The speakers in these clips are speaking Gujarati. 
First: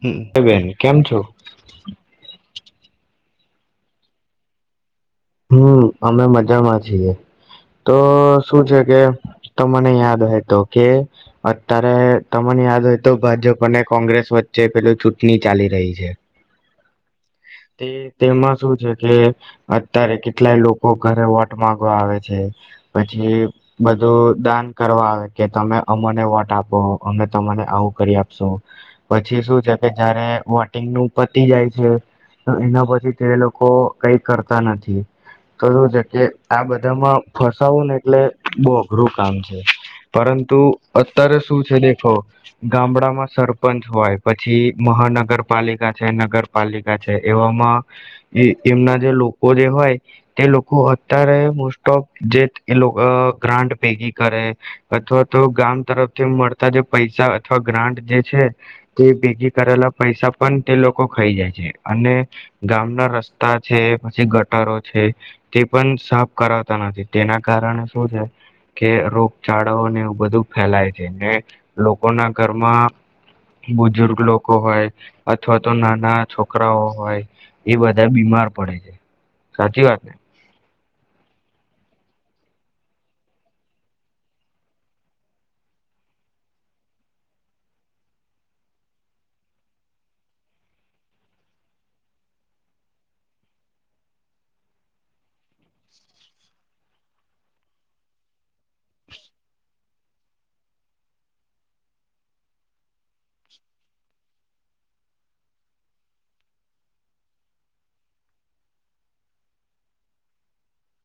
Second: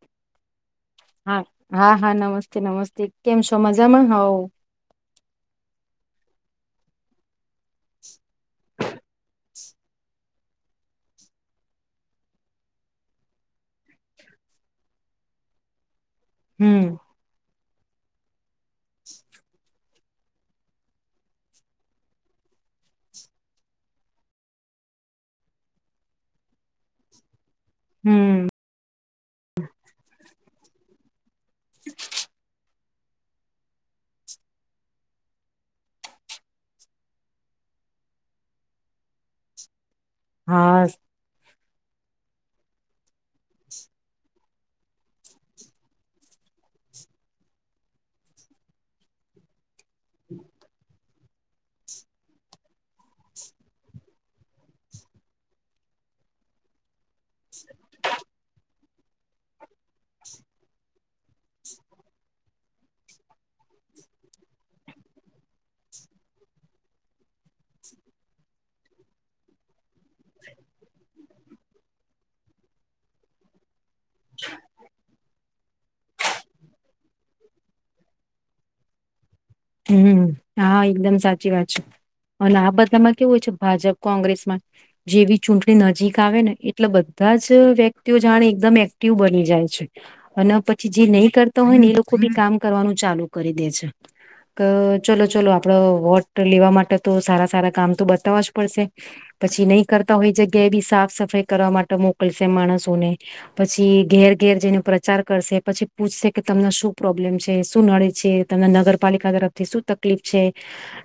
હમ એ બે હા હા હા નમસ્ નમસ્તે કેમ છો મજામાં હવ હમ અમે મજામાં છીએ તો શું છે કે તમને યાદ હોય તો કે અત્યારે તમને યાદ હોય તો ભાજપ અને કોંગ્રેસ વચ્ચે પેલું ચૂંટણી ચાલી રહી છે હમ તે તેમાં શું છે કે અત્યારે કેટલાય લોકો ઘરે વોટ માંગવા આવે છે પછી બધું દાન કરવા આવે કે તમે અમને વોટ આપો અમે તમાને આવું કરી હમ આપશો પછી શું છે કે જયારે વોટિંગ નું પતી જાય છે તો એના પછી તે લોકો કઈ કરતા નથી તો શું છે કે આ બધામાં ફસાવું ને એટલે બહ અઘરું કામ છે પરંતુ હા અત્યારે શું દેખો ગામડામાં સરપંચ હોય પછી મહાનગરપાલિકા છે નગરપાલિકા એવામાં એમના જે લોકો જે હોય તે લોકો અત્યારે મોસ્ટ ઓફ જે એ લોકો ગ્રાન્ટ ભેગી કરે અથવા તો ગામ તરફથી મળતા જે પૈસા અથવા ગ્રાન્ટ જે છે તે ભેગી કરેલા પૈસા પણ તે લોકો ખાઈ જાય છે અને ગામના રસ્તા છે પછી ગટરો છે તે પણ સાફ કરાવતા નથી તેના કારણે શું છે કે રોગચાળાઓને એવું બધું ફેલાય છે ને લોકોના ઘરમાં બુજુર્ગ લોકો હોય અથવા તો નાના છોકરા છકરાઓ હોય એ બધા બીમાર પડે છે સાચી વાત ને હમ હા એકદમ સાચી વાત છે અને આ બધામાં કેવું હોય છે ભાજપ કોંગ્રેસમાં જેવી ચૂંટણી નજીક આવે ને એટલે બધા જ વ્યક્તિઓ જાણે એકદમ એક્ટિવ બની જાય છે અને પછી જે નહી કરતા હોય ને એ લોકો બી કામ કરવાનું ચાલુ કરી દે છે ચલો ચલો આપડો વોટ લેવા માટે તો સારા સારા કામ તો બતાવવા જ પડશે પછી નહી કરતા હોય જગ્યાએ બી સાફ સફાઈ કરવા માટે મોકલશે માણસોને પછી ઘેર ઘેર જઈને પ્રચાર કરશે પછી પૂછશે કે તમને શું પ્રોબ્લેમ છે શું નડે છે તમને નગરપાલિકા તરફથી શું તક છે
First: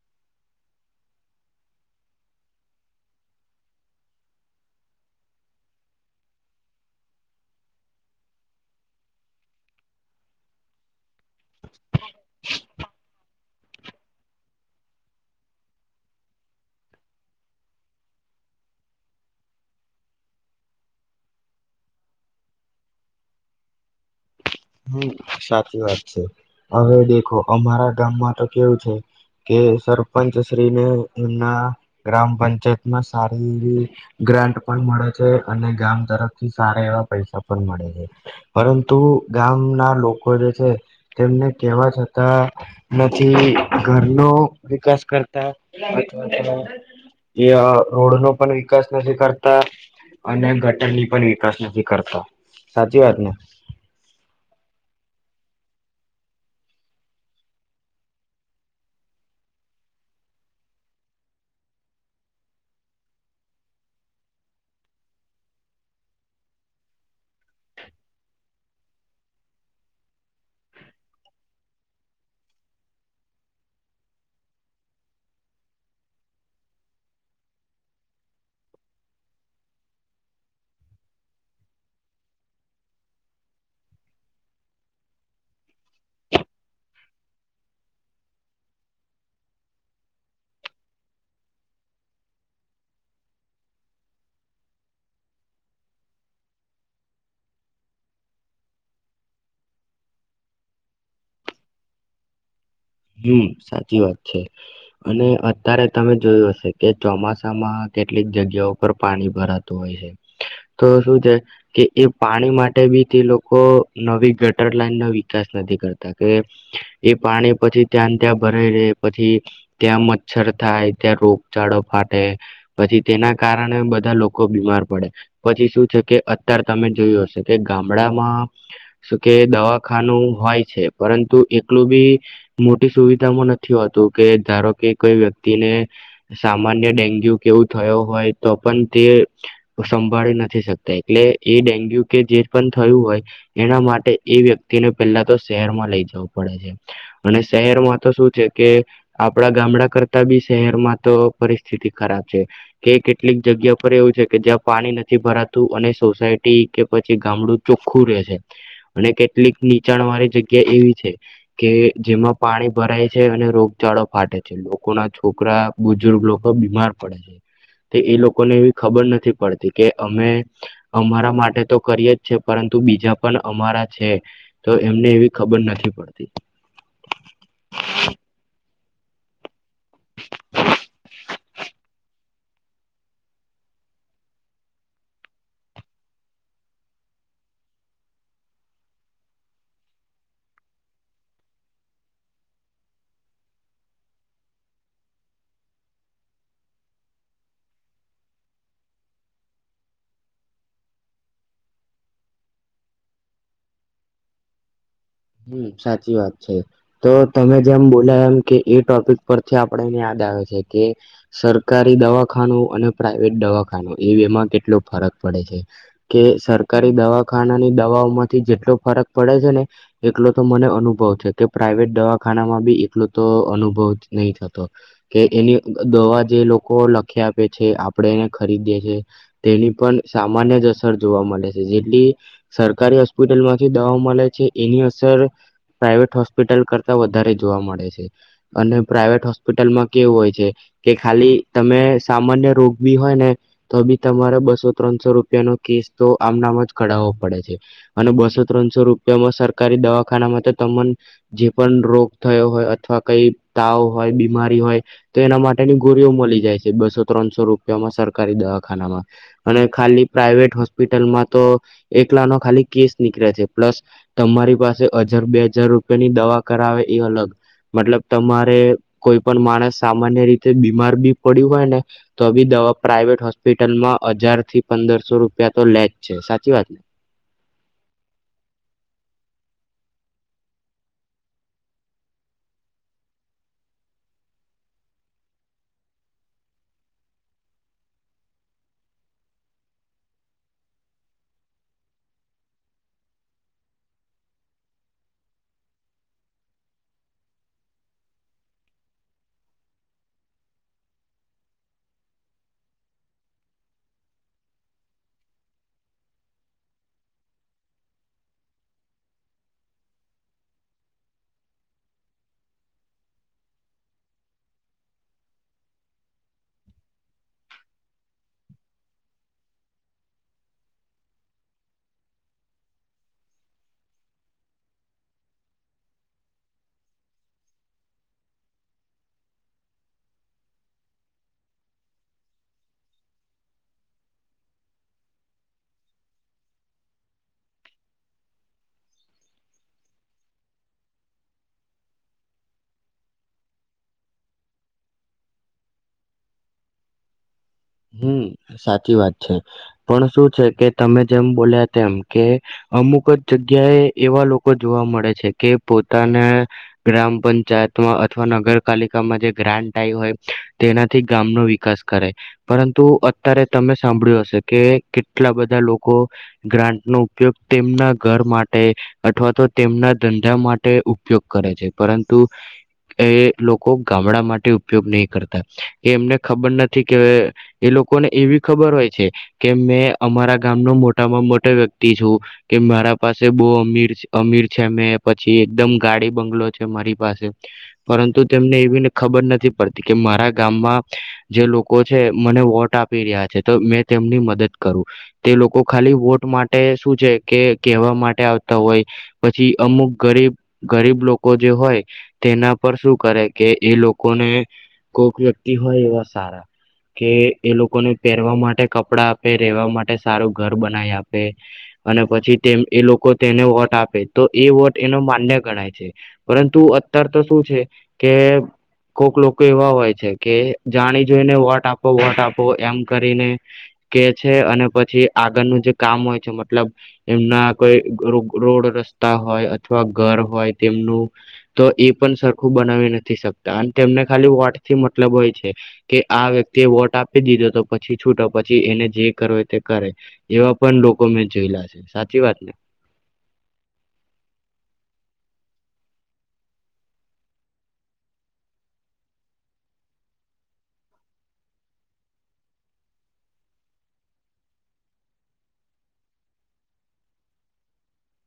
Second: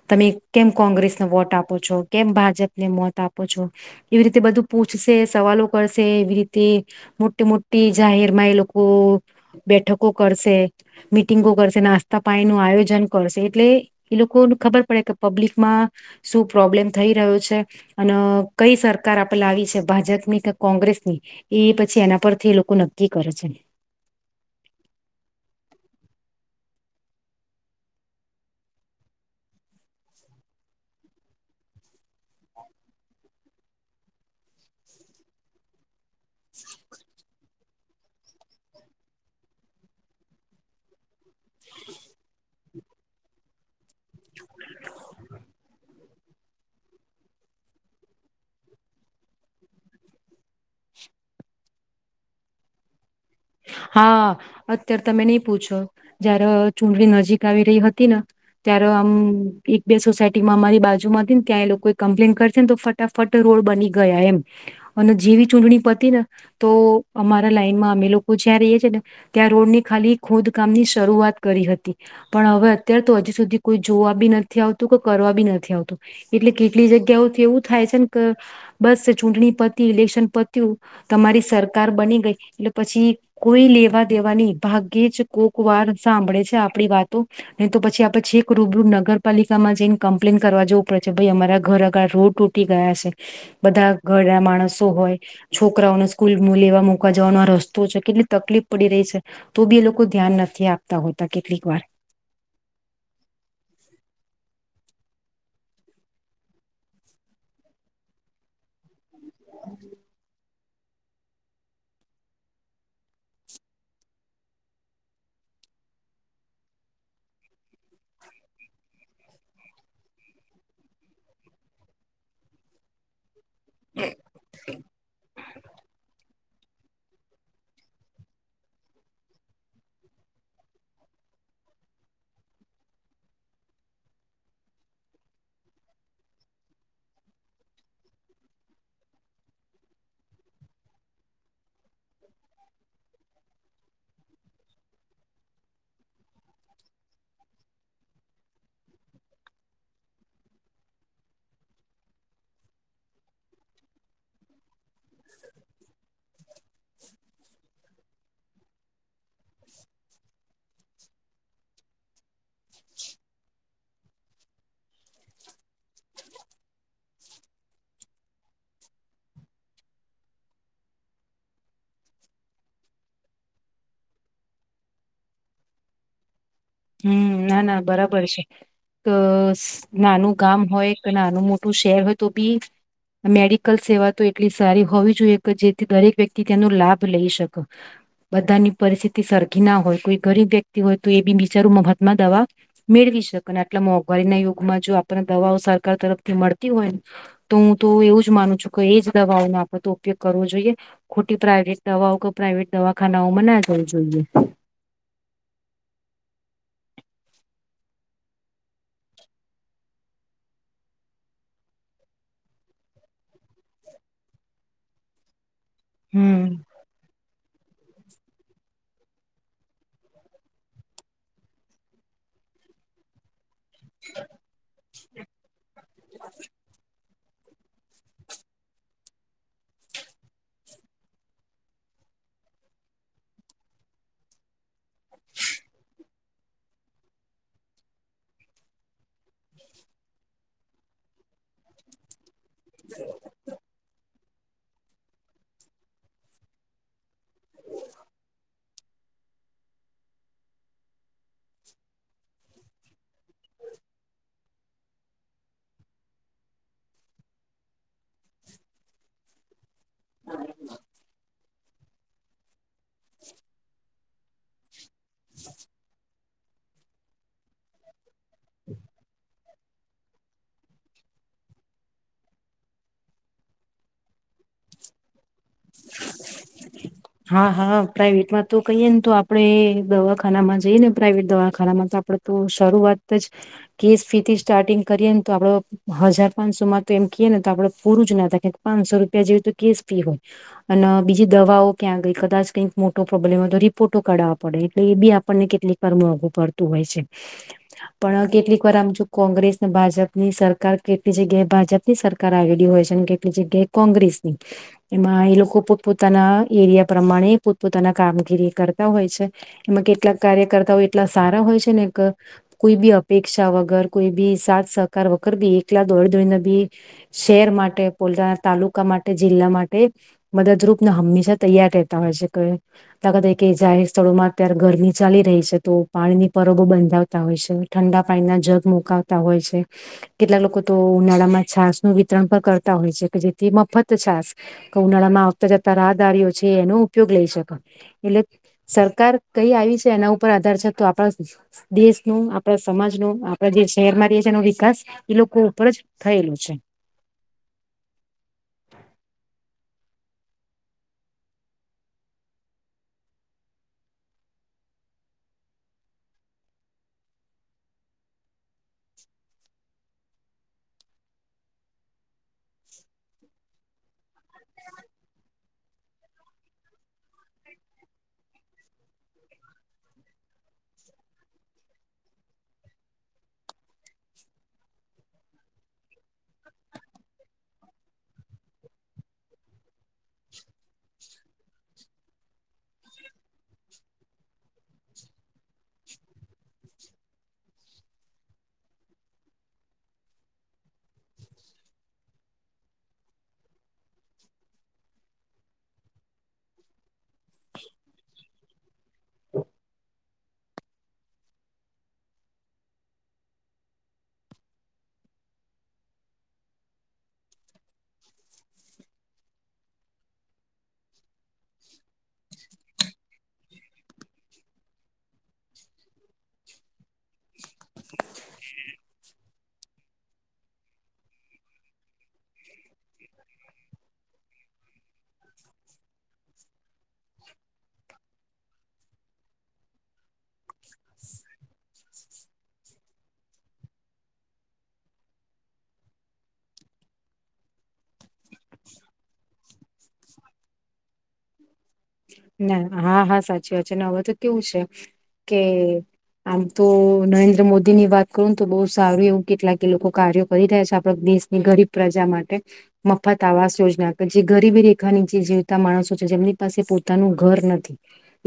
તમે કેમ કોંગ્રેસને વોટ આપો છો કેમ ભાજપને મોત આપો છો એવી રીતે બધું પૂછશે સવાલો કરશે એવી રીતે મોટી મોટી જાહેરમાં એ લોકો બેઠકો કરશે મિટિંગો કરશે નાસ્તા પાાય નું આયોજન કરશે એટલે એ લોકોને ખબર પડે કે પબ્લિકમાં શું પ્રોબ્લેમ થઈ રહ્યો છે અને કઈ સરકાર આપે લાવી છે ભાજપ ની કે કોંગ્રેસની એ પછી એના પરથી એ લોકો નક્કી કરે છે હમ સાચી વાત છે હવે દેખો અમારા ગામમાં તો કેવું છે કે સરપંચ શ્રીને એમના ગ્રામ પંચાયતમાં સારી એવી ગ્રાન્ટ પણ મળે છે અને ગામ તરફ થી સારા એવા પૈસા પણ મળે છે પરંતુ ગામના લોકો જે છે તેમને કેવા છતાં નથી ઘરનોો વિકાસ કરતા અથવા તો એ રોડ નો પણ વિકાસ નથી કરતા અને ગટર ની પણ વિકાસ નથી કરતા સાચી વાત ને હા અત્યારે તમે નહી પૂછો જય્યારે ચૂંટણી નજીક આવી રહી હતી ને ત્યારે આમ એક બે સોસાયટીમાં અમારી બાજુ માં હતી ને ત્યાં એ લોકો કમ્પ્લેન કરશે ને તો ફટાફટ રોડ બની ગયા એમ અને જેવી ચૂંટણી પતી ને તો અમારા લાઈનમાં અમે લોકો જ્યાં ર છે ને ત્યાં રોડ ની ખાલી ખોદકામની શરૂઆત કરી હતી પણ હવે અત્યારે તો હજીુ સુધી કોઈ જોવા બી નથી આવતું કે કરવા બી નથી આવતું એટલે કેટલી જગ્યાઓથી એવું થાય છે ને કે બસ ચૂંટણી પતી ઇલેક્શન પતું તમારી સરકાર બની ગઈ એટલે પછી કોઈ લેવા દેવા નહી ભાગ્યે જ કોક વાર સાંભળે છે આપડી વાતો નહી તો પછી આપડે છેક રૂબરૂ નગરપાલિકામાં જઈને કમ્પ્લેન કરવા જવું પડે છે ભાઈ અમારા ઘર આગળ રોડ તૂટી ગયા છે બધા ઘરના માણસો હોય છોકરાઓને સ્કૂલ લેવા મુકા જવાનો રસ્તો છે કેટલી તકલીફ પડી રહી છે તો બી એ લોકો ધ્યાન નથી આપતા હોતા કેટલીક વાર હમ સાચી વાત છે અને અત્યારે તમે જોયું હશે કે ચોમાસામાં કેટલીક જગ્યાઓ પર પાણી ભરાતું હોય છે તો શું છે કે એ પાણી માટે બી તે લોકો નવી ગટર લાઈન ન વિકાસ નથી કરતા કે એ પાણી પછી ત્યાં ત્યાં ભરાઈ રહેે પછી ત્યાં મચ્છર થાય ત્યાં રોગચાળો ફાટે પછી તેના કારણે બધા લોકો બીમાર પડે પછી શું છે કે અતાર તમે જોયું હશેો કે ગામડામાં શ કે દવાખાનું હોય છે પરંતુ એકલું બી મોટી સુવિધામાં નથી હોતું કે ધારો કે કોઈ વ્યક્તિને સામાન્ય ડેન્ગ્યુ કેવું થયો હોય તો પણ તે સંભાળી નથી શકતા એટલે એ ડેન્ગ્યુ કે જે પણ થયું હોય એના માટે એ વ્યક્તિને પેલા તો શહેરમાં લઈ જવું પડે છે અને શહેરમાં તો શું છે કે આપડા ગામડા કરતા બી શહેરમાં તો પરિસ્થિતિ ખરાબ છે કે કેટલીક જગ્યા પર એવું છે કે જ્યાં પાણી નથી ભરાતું અને સોસાયટી કે પછી ગામડું ચોખ્ખું રહે છે અને કેટલીક નીચાણ વાળી જગ્યા એવી છે કે જેમાં પાણી ભરાય છે અને રોગચાળો ફાટે છે લોકોના છોકરા બુજુર્ગ લોકો બીમાર પડે છે તે એ લોકોને એવી ખબર નથી પડતી કે અમે અમારા માટે તો કરીએ જ છે પરંતુ બીજા પણ અમારા છે તો એમને એવી ખબર નથી પડતી હમ ના ના બરાબર છે અ નાનું ગામ હોય કે નાનું મોટું શહેર હોય તો બી મેડિકલ સેવા તો એટલી સારી હોવી જોઈએ કે જેથી દરેક વ્યક્તિ તેનો લાભ લઈ શકે બધાની પરિસ્થિતિ સરખી ના હોય કોઈ ગરીબ વ્યક્તિ હોય તો એ બીી ચારુ મફતમાં દવા મેળવી શકે ને આટલા મોંઘવારીના યુગમાં જો આપને દવાઓ સરકાર તરફથી મળતી હોયને તો હું તો એવું જ માનું છું કે એજ દવાઓનો આપણે તો ઉપયોગ કરવો જોઈએ ખોટી પ્રાઇવેટ દવાઓ કે પ્રાઇવેટ દવાખાનાઓમાં ના જવું જોઈએ હમ સાચી વાત છે તો તમે જેમ બોલા એમ કે એ ટોપિક પરથી આપેને યાદ આવે છે કે સરકારી દવાખાનું અને પ્રાાઈવેટ દવાખાનું એ એમાં કેટલો ફરક પડે છે કે હમ સરકારી દવા ખાનાની દવાઓ માંથી જેટલો ફરક પડે છે ને એટલો તો મને અનુભવ છે કે પ્રાાઈવેટ દવાખાનામાં બી એટલો તો અનુભવ નહી થતો કે એની દવા જે લોકો લખ્યા આપે છે આપણે એને ખરીદીે છ છે તેની પણ સામાન્ય જ અસર જોવા મળે છે જેટલી સરકારી હોસ્પિટલ માંથી દવા મળે છે એની અસર પ્રાઈવેટ હોસ્પિટલ કરતા વધારે જોવા મળે છે અને પ્રાઇવેટ હોસ્પિટલમાં કેવું હોય છે કે ખાલી તમે સામાન્ય રોગ બી હોય ને તમે તમારે બસો ત્રણસો રૂપિયા નો કીસ તો આમનામ જ ઘઢાવવો પડે છે અને બસો ત્રણસો રૂપિયામાં સર સરકારી દવાખાનામાં તો તમને જે પણ રોગ થયો હોય અથવા કઈ તાવ હોય બીમારી હોય તો એના માટેની ગોળીઓ મળી જાય છે બસો ત્રણસો રૂપિયામાં સરકારી દવાખાનામાં અને ખાલી પ્રાાઈવેટ હોસ્પિટલમાં તો એકલા નો ખાલી કેસ નીકળે છે પ્લસ તમારી પાસે હજાર બે હજાર રૂપિયાની દવા કરાવે એ અલગ મતલબ તમારે કોઈ પણ માણસ સામાન્ય રીતે બીમાર બી પડ્યું હોય ને તો બી દવા પ્રાઇવેટ હોસ્પિટલમાં હજાર થી પંદરસો રૂપિયા તો લેજ છે સાચી વાત ને હા હા પ્રાઈવેટમાં તો કહીયએ ને તો આપડે દવાખાનામાં જઈએ ને પ્રાાઈવેટ દવાખાનામાં તો આપડે તો શરૂઆત જ કેસ ફી થી સ્ટાર્ટિંગ કરીએ ને તો આપડો હજાર પાંચસો માં તો એમ કએ ને તો આપડે પૂરું જ ના હતા પાંચસો રૂપિયા જેવી તો કેસ ફી હોય અને બીજી દવાઓ ક્યાં કદાચ કંઈક મોટો પ્રોબ્લેમ હોય તો રિપોર્ટો કાઢાવવા પડે એટલે એ બી આપણને કેટલીક વાર મોઘું પડતું હોય છે પણ કેટલીક વાર આમ જો કોંગ્રેસને ભાજપ ની સરકાર કેટલી જગ્યાએ ભાજપ ની સરકાર આવેલી હોય છે અને કેટલી જગ્યાએ કોંગ્રેસની એમાં એ લોકો પોત પોતાના એરિયા પ્રમાણે પોતપોતાના કામગીરી કરતા હોય છે એમાં કેટલાક કાર્યકર્તાઓ એટલા સારા હોય છે ને કોઈ બી અપેક્ષા વગર કોઈ બી સાથ સહકાર વગર બી એકલા દોડ દોડીને બી શહેર માટે પોલતાના તાલુકા માટે જિલ્લા માટે મદદરૂપ હંમેશા તૈયાર રહેતા હોય છે કેખ કે જાહેર સ્થળોમાં અત્યારે ગરમી ચાલી રહી છે તો પાણીની પરબો બંધાવતા હોય છે ઠંડા પાણીના જગ મુકાવતા હોય છે કેટલાક લોકો તો ઉનાળામાં છાસનુંું વિતરણ પણ કરતા હોય છે કે જેથી મફત છાસ કે ઉનાળામાં આવતા જતા રાહદારીઓ છે એનો ઉપયોગ લઈ શકો એટલે સરકાર કઈ આવી છે એના ઉપર આધાર છે તો આપણા દેશ ન આપણા સમાજ ન આપડા જે શહેરમાં રહીએ છી એનો વિકાસ એ લોકો ઉપર જ થયેલો છે હમ સાચી વાત છે પણ શું છે કે તમે જેમ બોલ્યા તેમ કે અમુક જ જગ્યાએ એવા લોકો જોવા મળે છે કે પોતાના ગ્રામ પંચાયતમાં અથવા નગરપાલિકામાં જે ગ્રાન્ટ આ હોય તેનાથી ગામનો વિકાસ કરે પરંતુ અત્યારે તમે સાંભળ્યું હશે કે કેટલા બધા લોકો ગ્રાન્ટનો ઉપયોગ તેમના ઘર માટે અથવા તો તેમના ધંધા માટે ઉપયોગ કરે છે. પરંતુ એ લોકો ગામડા માટે ઉપયોગ નહીં કરતા એ એમને ખબર નથી કે, એ લોકોને એવી ખબર હોય છે કે મેં અમારા ગામનો મોટામાં મોટો વ્યક્તિ છું કે મારા પાસે બહુ અમીર અમીર છે. મેં પછી એકદમ ગાડી બંગલો છે. મારી પાસે પરંતુ તેમને એવી ને ખબર નથી પડતી કે મારા ગામમાં જે લોકો છે. મને વોટ આપી રહ્યા છે તો મેં તેમની મદદ કરું તે લોકો ખાલી વોટ માટે શું છે કે કહેવા માટે આવતા હોય પછી અમુક ગરીબ ગરીબ લોકો જે હોય તેના પર શું કરે કે એ લોકોને કોક વ્યક્તિ હોય એવા સારા. કે એ લોકોને પહેરવા માટે કપડાં આપે રેવા માટે સારું ઘર બનાવી આપે અને પછી એ લોકો તેને વોટ આપે તો એ વોટ એનો માન્ય ગણાય છે. પરંતુ અત્યાર તો શું છે. કે કોક લોકો એવા હોય છે. કે જાણી જોઈને વોટ આપશે વોટ આપો એમ કરીને કે છે. અને પછી આગળનું જે કામ હોય છે. મતલબ એમના કોઈ રોડ રસ્તા હોય અથવા ઘર હોય તેમનું, તો એ સરખું બનાવી નથી શકતા અને તેમને ખાલી વોટ થી મતલબ હોય છે. કે આ વ્યક્તિ તે વોટ આપી દીધો હતો પછી. છૂટ્યા પછી એને જે કરો તે કરે એવા પણ લોકો મેં જોયેલા છે. સાચી વાત ને ના હા, હા, સાચી વાત છે. ને હવે તો કેવું છે. કે આમ તો નરેન્દ્ર મોદી ની વાત કરું ને તો બહુ સારું એવું કેટલાક એ લોકો કાર્યો કરી રહ્યા છે આપડ દેશની ગરીબ પ્રજા માટે મફત આવાસ યોજના કે જે ગરીબી રેખાની નીચે જીવતા માણસો છે જેમની પાસે પોતાનું ઘર નથી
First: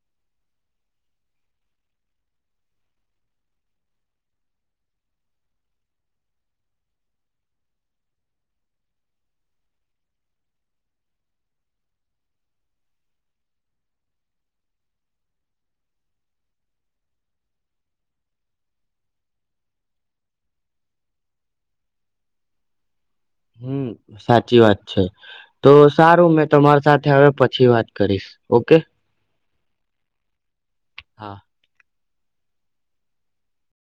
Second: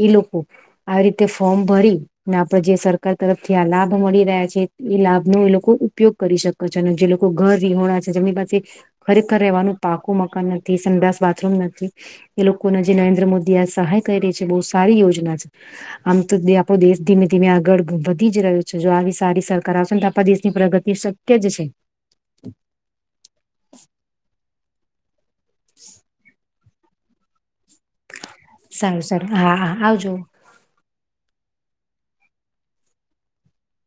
એ લોકો આવી રીતે ફોર્મ ભરી ને આપડ જે સરકાર તરફથી આ લાભ મળી રહ્યા છે એ લાભનોો એ લોકો ઉપયોગ કરી શકો છે. અને જે લોકો ઘર વિહોણા છે. જેમની પાસે ખરેખર રહેવાનું પાકું મકાન નથી સંડાસ, બાથરૂમ નથી એ લોકો ને. જે નરેન્દ્ર મોદી આ સહાય કરી રહી છે બહુ સારી યોજના છે. આમ તો આપણો દેશ ધીમે ધીમે આગળ વધી જ રહ્યો છે. જો આવી સારી સરકાર આવશે ને તો આપણા દેશની પ્રગતિ શક્ય જ છે. હમ સાચી વાત છે. તો સારૂ મેં તમારી સાથે હવે પછી વાત કરીશ. ઓકે સારું સારું હા હા આવજો. હા